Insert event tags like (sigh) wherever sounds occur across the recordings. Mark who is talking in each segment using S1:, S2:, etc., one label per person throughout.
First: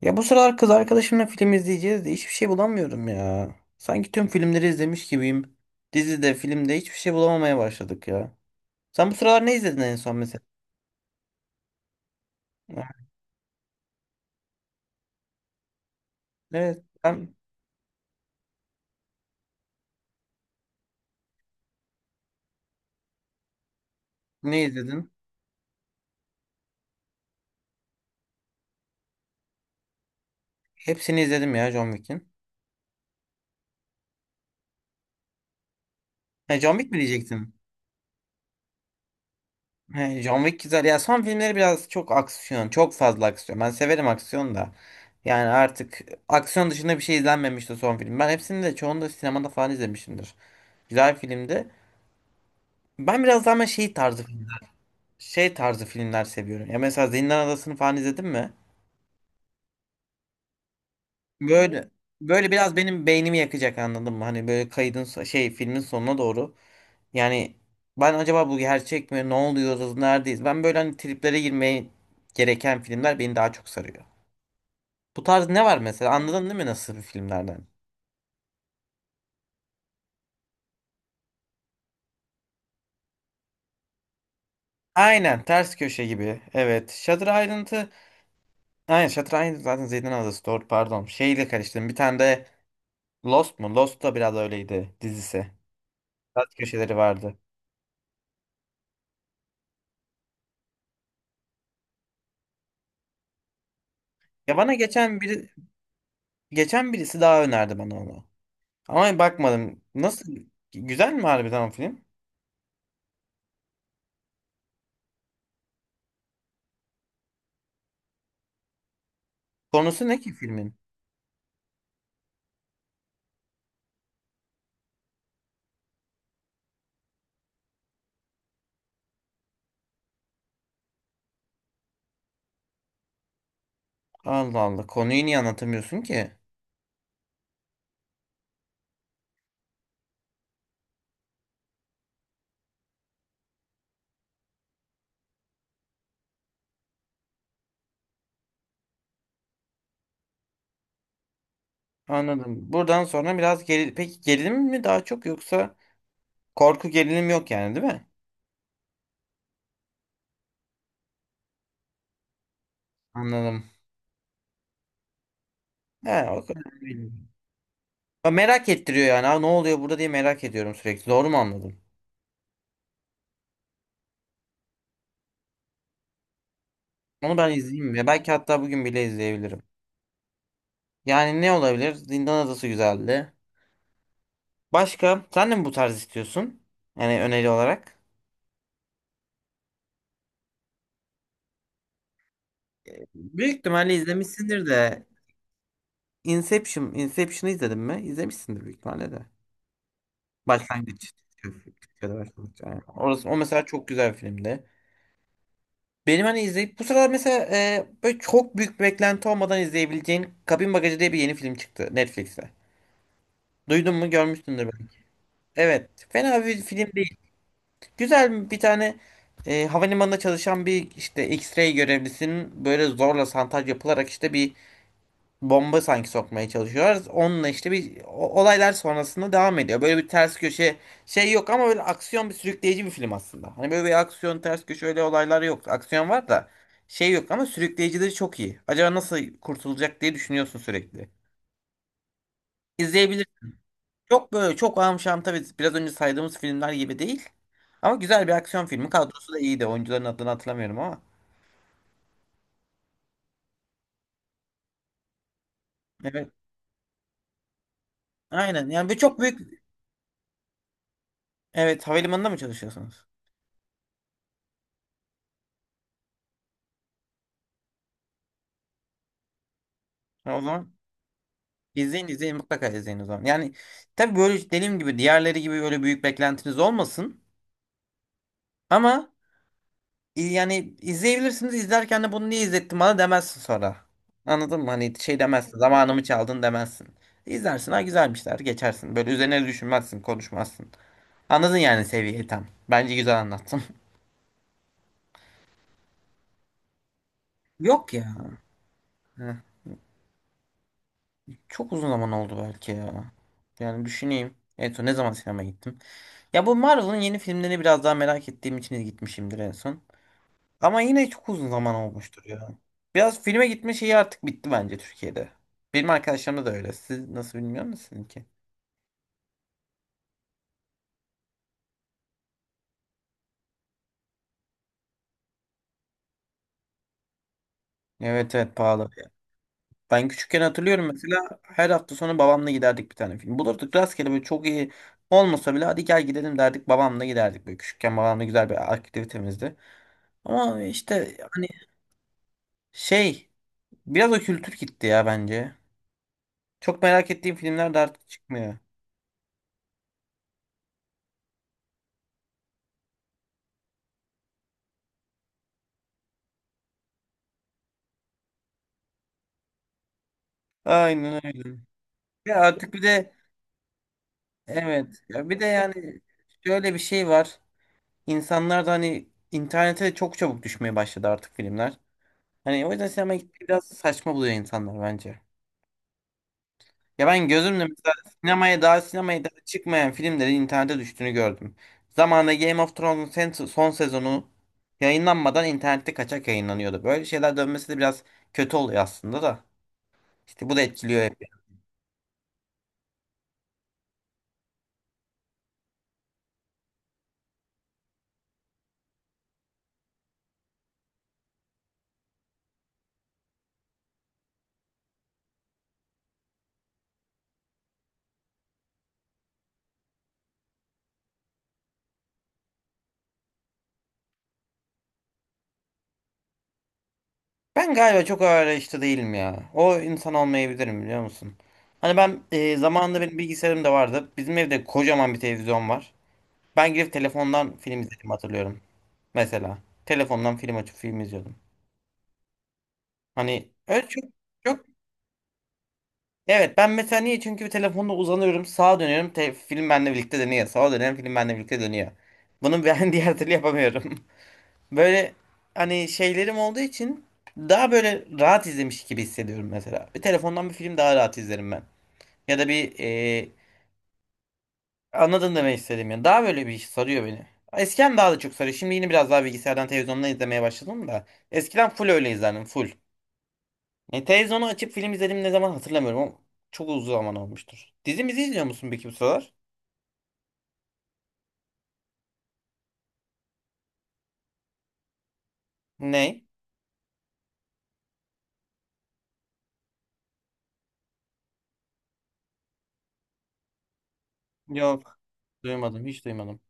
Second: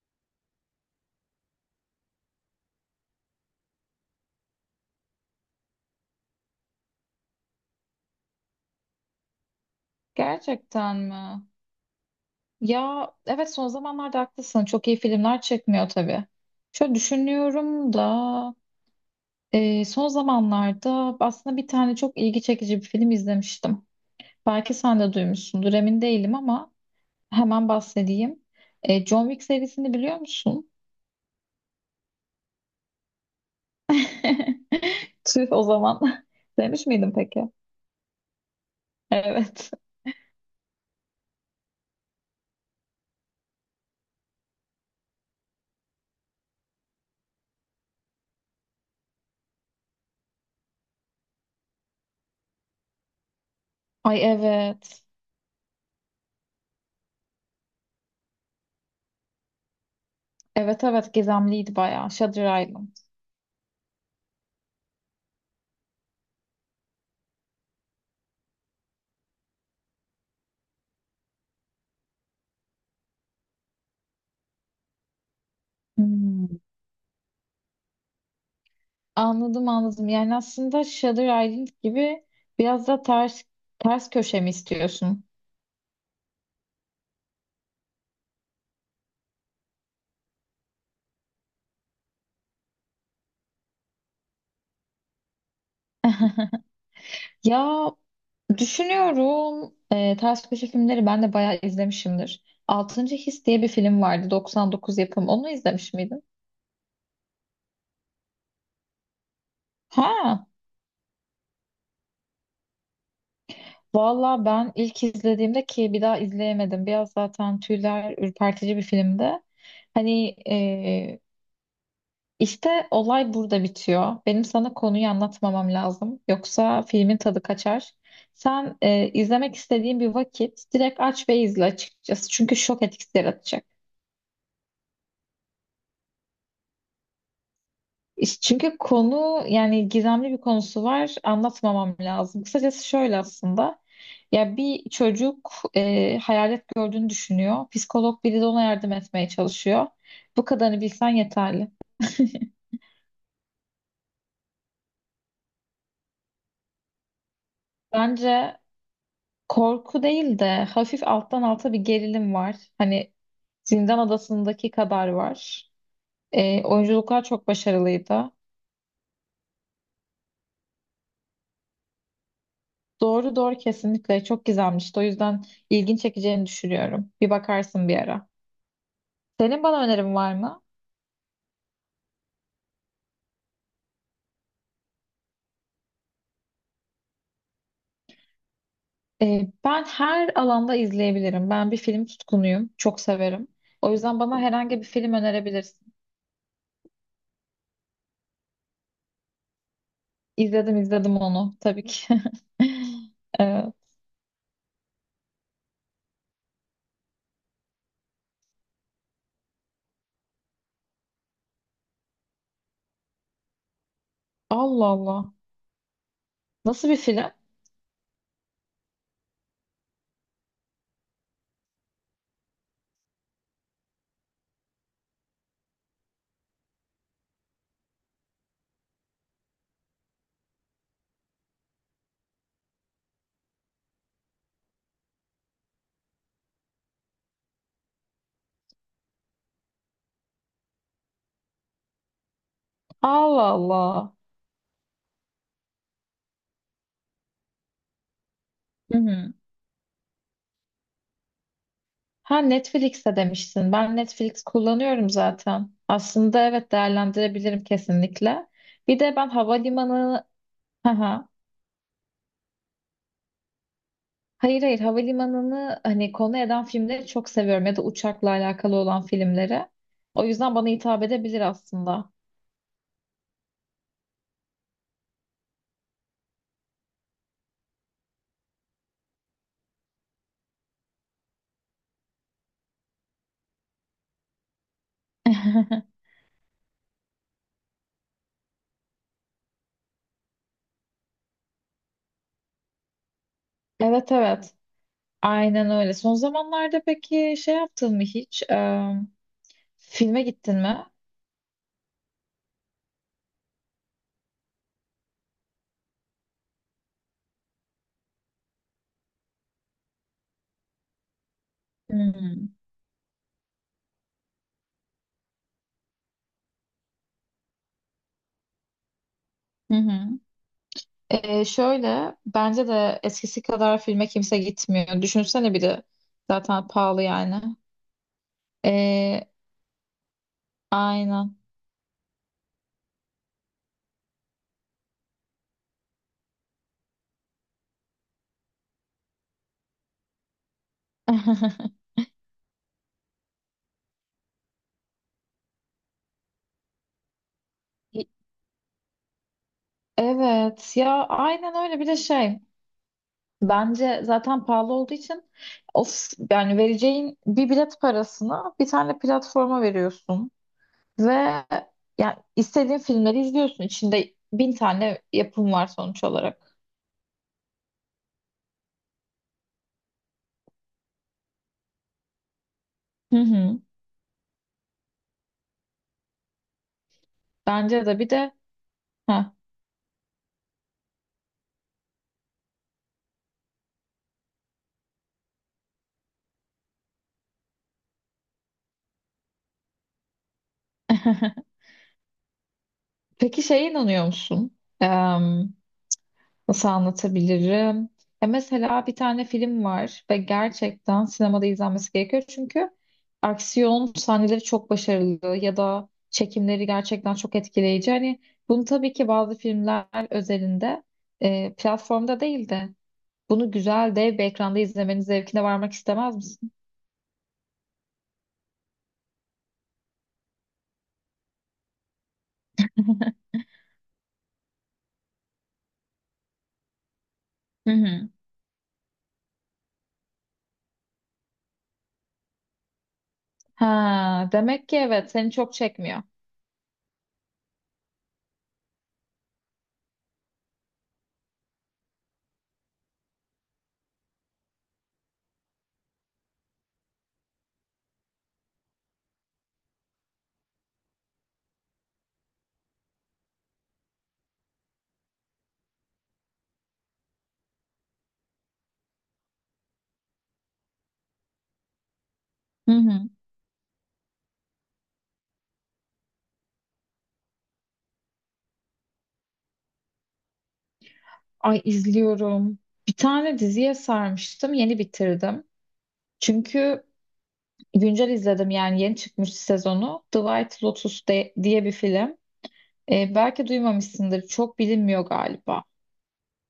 S1: Ya bu sıralar kız arkadaşımla film izleyeceğiz de hiçbir şey bulamıyorum ya. Sanki tüm filmleri izlemiş gibiyim. Dizide, filmde hiçbir şey bulamamaya başladık ya. Sen bu sıralar ne izledin en son mesela?
S2: Gerçekten mi?
S1: (laughs) Ha,
S2: Ya evet, son zamanlarda haklısın. Çok iyi filmler çekmiyor tabii.
S1: evet,
S2: Şöyle
S1: ben
S2: düşünüyorum da son zamanlarda aslında bir tane çok ilgi çekici bir film izlemiştim.
S1: ne
S2: Belki sen
S1: izledim?
S2: de duymuşsundur, emin değilim ama hemen bahsedeyim. John Wick serisini biliyor musun?
S1: Hepsini izledim ya John Wick'in.
S2: (laughs) Tüh o zaman. (laughs)
S1: He, John
S2: Demiş
S1: Wick mi
S2: miydin peki?
S1: diyecektin?
S2: Evet.
S1: He, John Wick güzel. Ya son filmleri biraz çok aksiyon, çok fazla aksiyon. Ben severim aksiyon da. Yani artık aksiyon dışında bir şey izlenmemişti son film. Ben hepsini de çoğunu da sinemada falan izlemişimdir. Güzel filmdi. Ben biraz daha ama şey
S2: Ay
S1: tarzı,
S2: evet.
S1: şey tarzı filmler seviyorum. Ya mesela Zindan Adası'nı falan izledin mi?
S2: Evet, evet, gizemliydi
S1: Böyle
S2: bayağı.
S1: böyle
S2: Shutter
S1: biraz
S2: Island.
S1: benim beynimi yakacak, anladın mı? Hani böyle kaydın şey filmin sonuna doğru. Yani ben acaba bu gerçek mi? Ne oluyoruz? Neredeyiz? Ben böyle hani triplere girmeye gereken filmler beni daha çok sarıyor. Bu tarz ne var mesela? Anladın değil
S2: Hmm.
S1: mi nasıl bir filmlerden?
S2: Anladım, anladım. Yani aslında Shutter Island gibi biraz da ters köşe mi istiyorsun?
S1: Aynen ters köşe gibi. Evet. Shutter Island'ı aynen, Shutter Island zaten Zindan Adası, doğru, pardon. Şeyle karıştırdım. Bir tane de Lost mu? Lost da biraz öyleydi dizisi.
S2: (laughs)
S1: Ters köşeleri vardı.
S2: Ya düşünüyorum, ters köşe filmleri ben de bayağı izlemişimdir. Altıncı His diye bir film vardı,
S1: Ya bana
S2: 99
S1: geçen
S2: yapım.
S1: biri
S2: Onu izlemiş miydin?
S1: geçen birisi daha önerdi bana onu. Ama bakmadım. Nasıl?
S2: Ha,
S1: Güzel mi harbiden o film?
S2: valla ben ilk izlediğimde, ki bir daha izleyemedim. Biraz zaten tüyler ürpertici bir filmdi.
S1: Konusu ne ki
S2: Hani
S1: filmin?
S2: e, İşte olay burada bitiyor. Benim sana konuyu anlatmamam lazım. Yoksa filmin tadı kaçar. Sen izlemek istediğin bir vakit direkt aç ve izle açıkçası. Çünkü şok etkisi yaratacak.
S1: Allah Allah. Konuyu niye anlatamıyorsun ki?
S2: Çünkü konu, yani gizemli bir konusu var. Anlatmamam lazım. Kısacası şöyle aslında. Ya bir çocuk hayalet gördüğünü düşünüyor. Psikolog biri de ona yardım etmeye çalışıyor. Bu kadarını bilsen yeterli.
S1: Anladım. Buradan sonra biraz geri... Peki gerilim mi daha çok, yoksa korku gerilim yok yani değil mi?
S2: Bence korku değil de hafif alttan alta bir gerilim var. Hani
S1: Anladım.
S2: Zindan Adası'ndaki kadar var.
S1: He, o kadar değil.
S2: Oyunculuklar çok
S1: Ya
S2: başarılıydı.
S1: merak ettiriyor yani. Aa, ne oluyor burada diye merak ediyorum sürekli. Doğru mu anladım?
S2: Doğru, doğru, kesinlikle çok güzelmişti. O yüzden ilgin çekeceğini düşünüyorum. Bir
S1: Onu ben izleyeyim
S2: bakarsın bir
S1: mi?
S2: ara.
S1: Belki hatta bugün bile izleyebilirim.
S2: Senin bana önerin var mı?
S1: Yani ne olabilir? Zindan Adası güzeldi. Başka sen de mi bu tarz istiyorsun? Yani öneri olarak.
S2: Ben her alanda izleyebilirim. Ben bir film tutkunuyum. Çok severim.
S1: Büyük
S2: O
S1: ihtimalle
S2: yüzden bana
S1: izlemişsindir
S2: herhangi bir
S1: de
S2: film önerebilirsin.
S1: Inception, Inception'ı izledin mi? İzlemişsindir büyük ihtimalle de.
S2: İzledim,
S1: Başlangıç.
S2: izledim onu tabii
S1: Türkçe'de
S2: ki.
S1: başlangıç. Aynen.
S2: (laughs)
S1: Orası, o mesela
S2: Ee,
S1: çok güzel bir filmdi. Benim hani izleyip bu sıralar mesela böyle çok büyük beklenti olmadan izleyebileceğin Kabin Bagajı diye bir yeni film çıktı Netflix'te. Duydun mu? Görmüşsündür
S2: Allah
S1: belki.
S2: Allah.
S1: Evet. Fena bir
S2: Nasıl
S1: film
S2: bir
S1: değil.
S2: film?
S1: Güzel bir tane, havalimanında çalışan bir işte X-ray görevlisinin böyle zorla santaj yapılarak işte bir bomba sanki sokmaya çalışıyorlar. Onunla işte bir olaylar sonrasında devam ediyor. Böyle bir ters köşe şey yok ama böyle aksiyon bir sürükleyici bir film aslında. Hani böyle bir aksiyon ters köşe öyle olaylar yok. Aksiyon var da şey yok ama sürükleyicileri çok iyi. Acaba nasıl kurtulacak diye düşünüyorsun sürekli. İzleyebilirsin.
S2: Allah Allah.
S1: Çok böyle çok amşam tabii biraz önce saydığımız filmler gibi değil. Ama güzel bir aksiyon filmi.
S2: Hı
S1: Kadrosu
S2: hı.
S1: da iyiydi. Oyuncuların adını hatırlamıyorum ama.
S2: Ha, Netflix'te demiştin. Ben Netflix kullanıyorum zaten.
S1: Evet.
S2: Aslında evet, değerlendirebilirim kesinlikle.
S1: Aynen. Yani bir
S2: Bir de
S1: çok
S2: ben
S1: büyük.
S2: havalimanı, ha,
S1: Evet. Havalimanında mı çalışıyorsunuz?
S2: hayır, hayır, havalimanını hani konu eden filmleri çok seviyorum ya da uçakla alakalı olan filmleri. O
S1: Ha, o
S2: yüzden bana
S1: zaman
S2: hitap edebilir
S1: izleyin
S2: aslında.
S1: izleyin mutlaka izleyin o zaman. Yani tabii böyle dediğim gibi diğerleri gibi öyle büyük beklentiniz olmasın. Ama yani izleyebilirsiniz. İzlerken de bunu niye izlettin bana demezsin sonra. Anladın mı? Hani şey demezsin. Zamanımı
S2: (laughs)
S1: çaldın demezsin. İzlersin. Ha güzelmişler. Geçersin. Böyle üzerine düşünmezsin. Konuşmazsın. Anladın yani seviyeyi tam. Bence güzel anlattım.
S2: Evet, evet. Aynen öyle. Son zamanlarda peki şey
S1: (laughs) Yok
S2: yaptın mı
S1: ya.
S2: hiç?
S1: Heh.
S2: Filme gittin mi?
S1: Çok uzun zaman oldu belki ya. Yani düşüneyim. En son ne zaman sinemaya gittim? Ya bu Marvel'ın yeni filmlerini biraz daha merak ettiğim için gitmişimdir en son. Ama yine çok uzun zaman olmuştur ya.
S2: Hmm.
S1: Biraz filme gitme şeyi artık bitti bence Türkiye'de. Benim arkadaşlarımda da öyle. Siz nasıl bilmiyor musunuz ki?
S2: Hı hı. Şöyle bence de eskisi kadar filme kimse gitmiyor. Düşünsene, bir de zaten pahalı yani.
S1: Evet evet pahalı.
S2: Ee,
S1: Ben küçükken hatırlıyorum
S2: aynen.
S1: mesela her hafta sonu babamla giderdik bir tane film. Bulurduk rastgele böyle çok iyi olmasa bile hadi gel gidelim derdik, babamla giderdik. Böyle küçükken babamla güzel bir aktivitemizdi. Ama işte hani
S2: (laughs)
S1: şey, biraz o kültür gitti ya bence. Çok merak ettiğim filmler de artık çıkmıyor.
S2: Evet ya, aynen öyle, bir de şey. Bence zaten pahalı olduğu için, of, yani vereceğin bir bilet parasını bir tane platforma veriyorsun. Ve
S1: Aynen öyle.
S2: yani
S1: Ya artık
S2: istediğin
S1: bir de
S2: filmleri izliyorsun. İçinde bin
S1: evet
S2: tane
S1: ya bir de
S2: yapım var
S1: yani
S2: sonuç olarak.
S1: şöyle bir şey var. İnsanlar da hani internete de çok çabuk düşmeye başladı artık filmler. Hani o yüzden sinemaya
S2: Hı
S1: gitmeyi
S2: hı.
S1: biraz saçma buluyor insanlar bence. Ya ben gözümle
S2: Bence
S1: mesela
S2: de, bir de
S1: sinemaya daha sinemaya
S2: ha.
S1: daha çıkmayan filmlerin internete düştüğünü gördüm. Zamanında Game of Thrones'un son sezonu yayınlanmadan internette kaçak yayınlanıyordu. Böyle şeyler dönmesi de biraz kötü oluyor aslında da. İşte bu da etkiliyor hep.
S2: (laughs) Peki şeye inanıyor musun? Nasıl anlatabilirim? Ya mesela bir tane film var ve gerçekten sinemada izlenmesi gerekiyor. Çünkü aksiyon sahneleri çok başarılı ya da çekimleri gerçekten çok etkileyici. Hani bunu tabii ki bazı filmler özelinde platformda değildi. Bunu güzel, dev bir ekranda izlemenin zevkine varmak istemez misin?
S1: Ben galiba çok ağır arayışta değilim ya. O insan olmayabilirim biliyor musun? Hani ben zamanında benim bilgisayarım da vardı. Bizim evde kocaman bir televizyon var. Ben girip telefondan
S2: Hı
S1: film
S2: hı.
S1: izledim hatırlıyorum. Mesela telefondan film açıp film izliyordum. Hani öyle
S2: Ha,
S1: çok,
S2: demek ki evet, seni çok çekmiyor.
S1: evet ben mesela niye? Çünkü bir telefonda uzanıyorum sağa dönüyorum film benimle birlikte dönüyor. Sağa dönüyorum film benimle birlikte dönüyor. Bunu ben (laughs) diğer türlü yapamıyorum. Böyle hani şeylerim olduğu için daha böyle rahat izlemiş gibi hissediyorum mesela. Bir telefondan bir film daha rahat izlerim ben. Ya da bir anladın demek istedim yani. Daha böyle bir iş sarıyor beni. Eskiden daha da çok sarıyor. Şimdi yine biraz daha bilgisayardan televizyondan izlemeye başladım da. Eskiden full öyle izlerdim full.
S2: Hı hı.
S1: E, televizyonu açıp film izledim ne zaman hatırlamıyorum ama çok uzun zaman olmuştur. Dizimizi izliyor musun peki bu sıralar?
S2: Ay, izliyorum. Bir tane diziye sarmıştım, yeni bitirdim.
S1: Ne?
S2: Çünkü güncel izledim, yani yeni çıkmış sezonu. The White Lotus diye bir film. Belki duymamışsındır. Çok
S1: Yok.
S2: bilinmiyor galiba.
S1: Duymadım. Hiç duymadım.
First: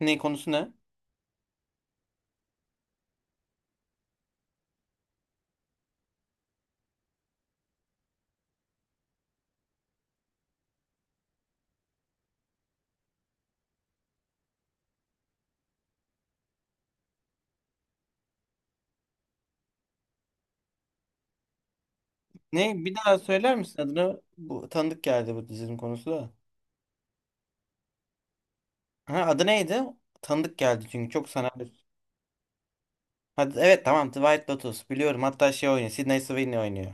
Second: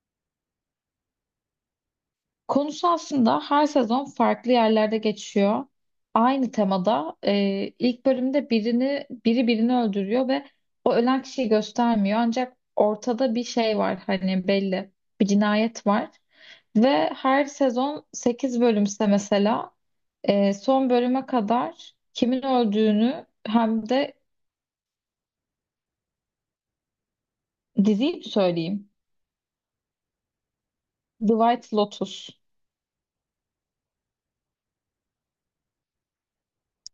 S1: Ne konusu ne?
S2: Konusu aslında her sezon farklı yerlerde geçiyor. Aynı temada ilk bölümde biri birini öldürüyor ve o ölen kişiyi göstermiyor. Ancak ortada bir şey var, hani belli, bir cinayet var. Ve her sezon 8 bölümse mesela son bölüme kadar kimin
S1: Ne? Bir daha
S2: öldüğünü
S1: söyler misin
S2: hem de
S1: adını? Bu tanıdık geldi bu dizinin konusu da.
S2: diziyi mi söyleyeyim?
S1: Ha, adı neydi? Tanıdık geldi çünkü çok
S2: The
S1: sana.
S2: White Lotus.
S1: Hadi, evet tamam The White Lotus biliyorum, hatta şey oynuyor, Sydney Sweeney oynuyor.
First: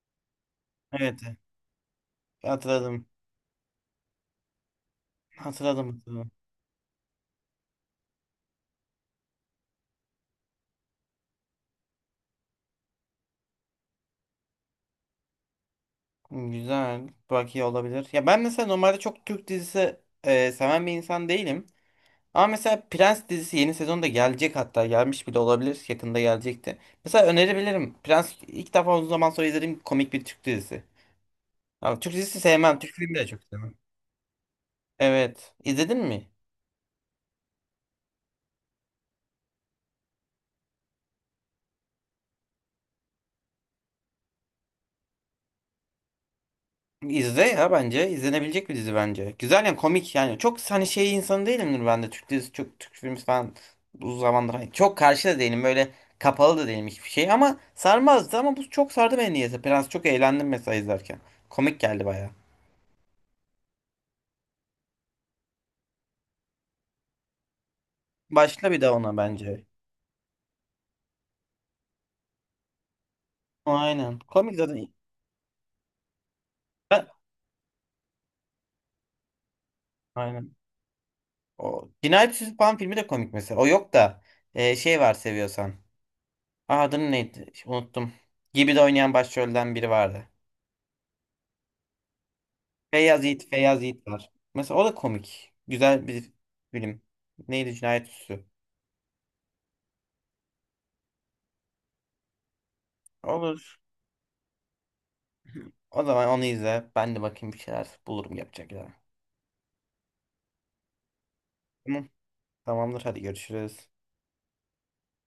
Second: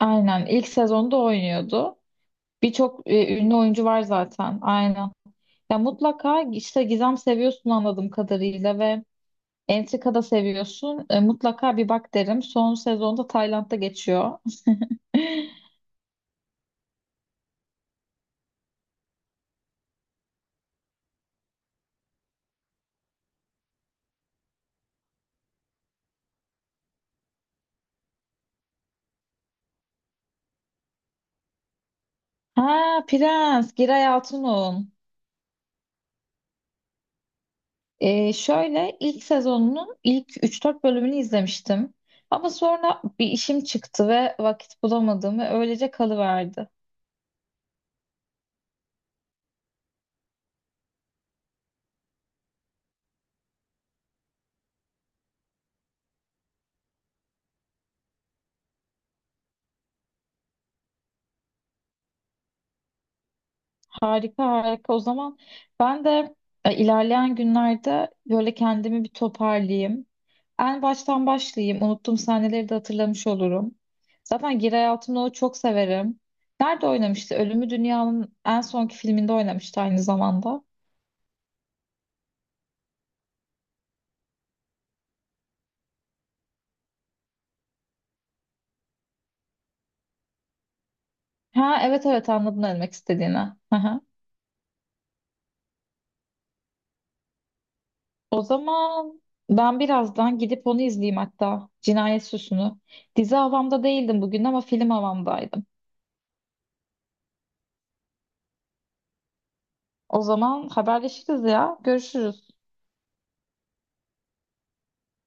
S2: Aynen, ilk sezonda
S1: Evet
S2: oynuyordu. Birçok
S1: hatırladım.
S2: ünlü oyuncu var zaten. Aynen. Ya
S1: Hatırladım.
S2: mutlaka işte gizem seviyorsun anladığım kadarıyla ve entrika da seviyorsun. Mutlaka bir bak derim. Son sezonda Tayland'da geçiyor. (laughs)
S1: Güzel. Belki olabilir. Ya ben mesela normalde çok Türk dizisi seven bir insan değilim. Ama mesela Prens dizisi yeni sezonda gelecek, hatta gelmiş bile olabilir. Yakında gelecekti. Mesela önerebilirim. Prens ilk defa uzun zaman sonra izlediğim komik bir Türk dizisi. Ama Türk dizisi sevmem. Türk
S2: Ha,
S1: filmi de çok
S2: Prens,
S1: sevmem.
S2: Giray Altun'un.
S1: Evet. İzledin mi?
S2: Şöyle ilk sezonunun ilk üç dört bölümünü izlemiştim. Ama sonra bir işim çıktı ve vakit bulamadım ve öylece kalıverdi.
S1: İzle ya bence. İzlenebilecek bir dizi bence. Güzel yani, komik yani. Çok hani şey insanı değilimdir ben de. Türk dizisi çok Türk filmi falan uzun zamandır, hani çok karşı da değilim. Böyle kapalı da değilim hiçbir şey. Ama sarmazdı ama bu çok sardı beni niyeyse. Prens çok eğlendim mesela izlerken. Komik geldi baya.
S2: Harika, harika. O zaman ben de ilerleyen günlerde böyle
S1: Başla bir daha
S2: kendimi bir
S1: ona bence.
S2: toparlayayım. En baştan başlayayım. Unuttuğum sahneleri de hatırlamış olurum.
S1: Aynen. Komik
S2: Zaten Giray
S1: zaten.
S2: Altınok'u çok severim. Nerede
S1: Ben-
S2: oynamıştı? Ölümü Dünya'nın en sonki filminde oynamıştı aynı
S1: Aynen.
S2: zamanda.
S1: O Cinayet Süsü Pan filmi de komik mesela. O yok da şey var seviyorsan. Aa, adını neydi? Unuttum. Gibi de oynayan başrolden biri vardı.
S2: Ha evet, evet, anladım ne demek
S1: Feyyaz
S2: istediğini.
S1: Yiğit,
S2: Hı
S1: Feyyaz
S2: hı.
S1: Yiğit var. Mesela o da komik. Güzel bir film. Neydi Cinayet
S2: O
S1: Süsü?
S2: zaman ben birazdan gidip onu izleyeyim hatta. Cinayet Süsü'nü. Dizi
S1: Olur.
S2: havamda değildim bugün ama film havamdaydım.
S1: O zaman onu izle. Ben de bakayım bir şeyler bulurum yapacak ya.
S2: O zaman haberleşiriz ya.
S1: Tamam.
S2: Görüşürüz.
S1: Tamamdır. Hadi görüşürüz.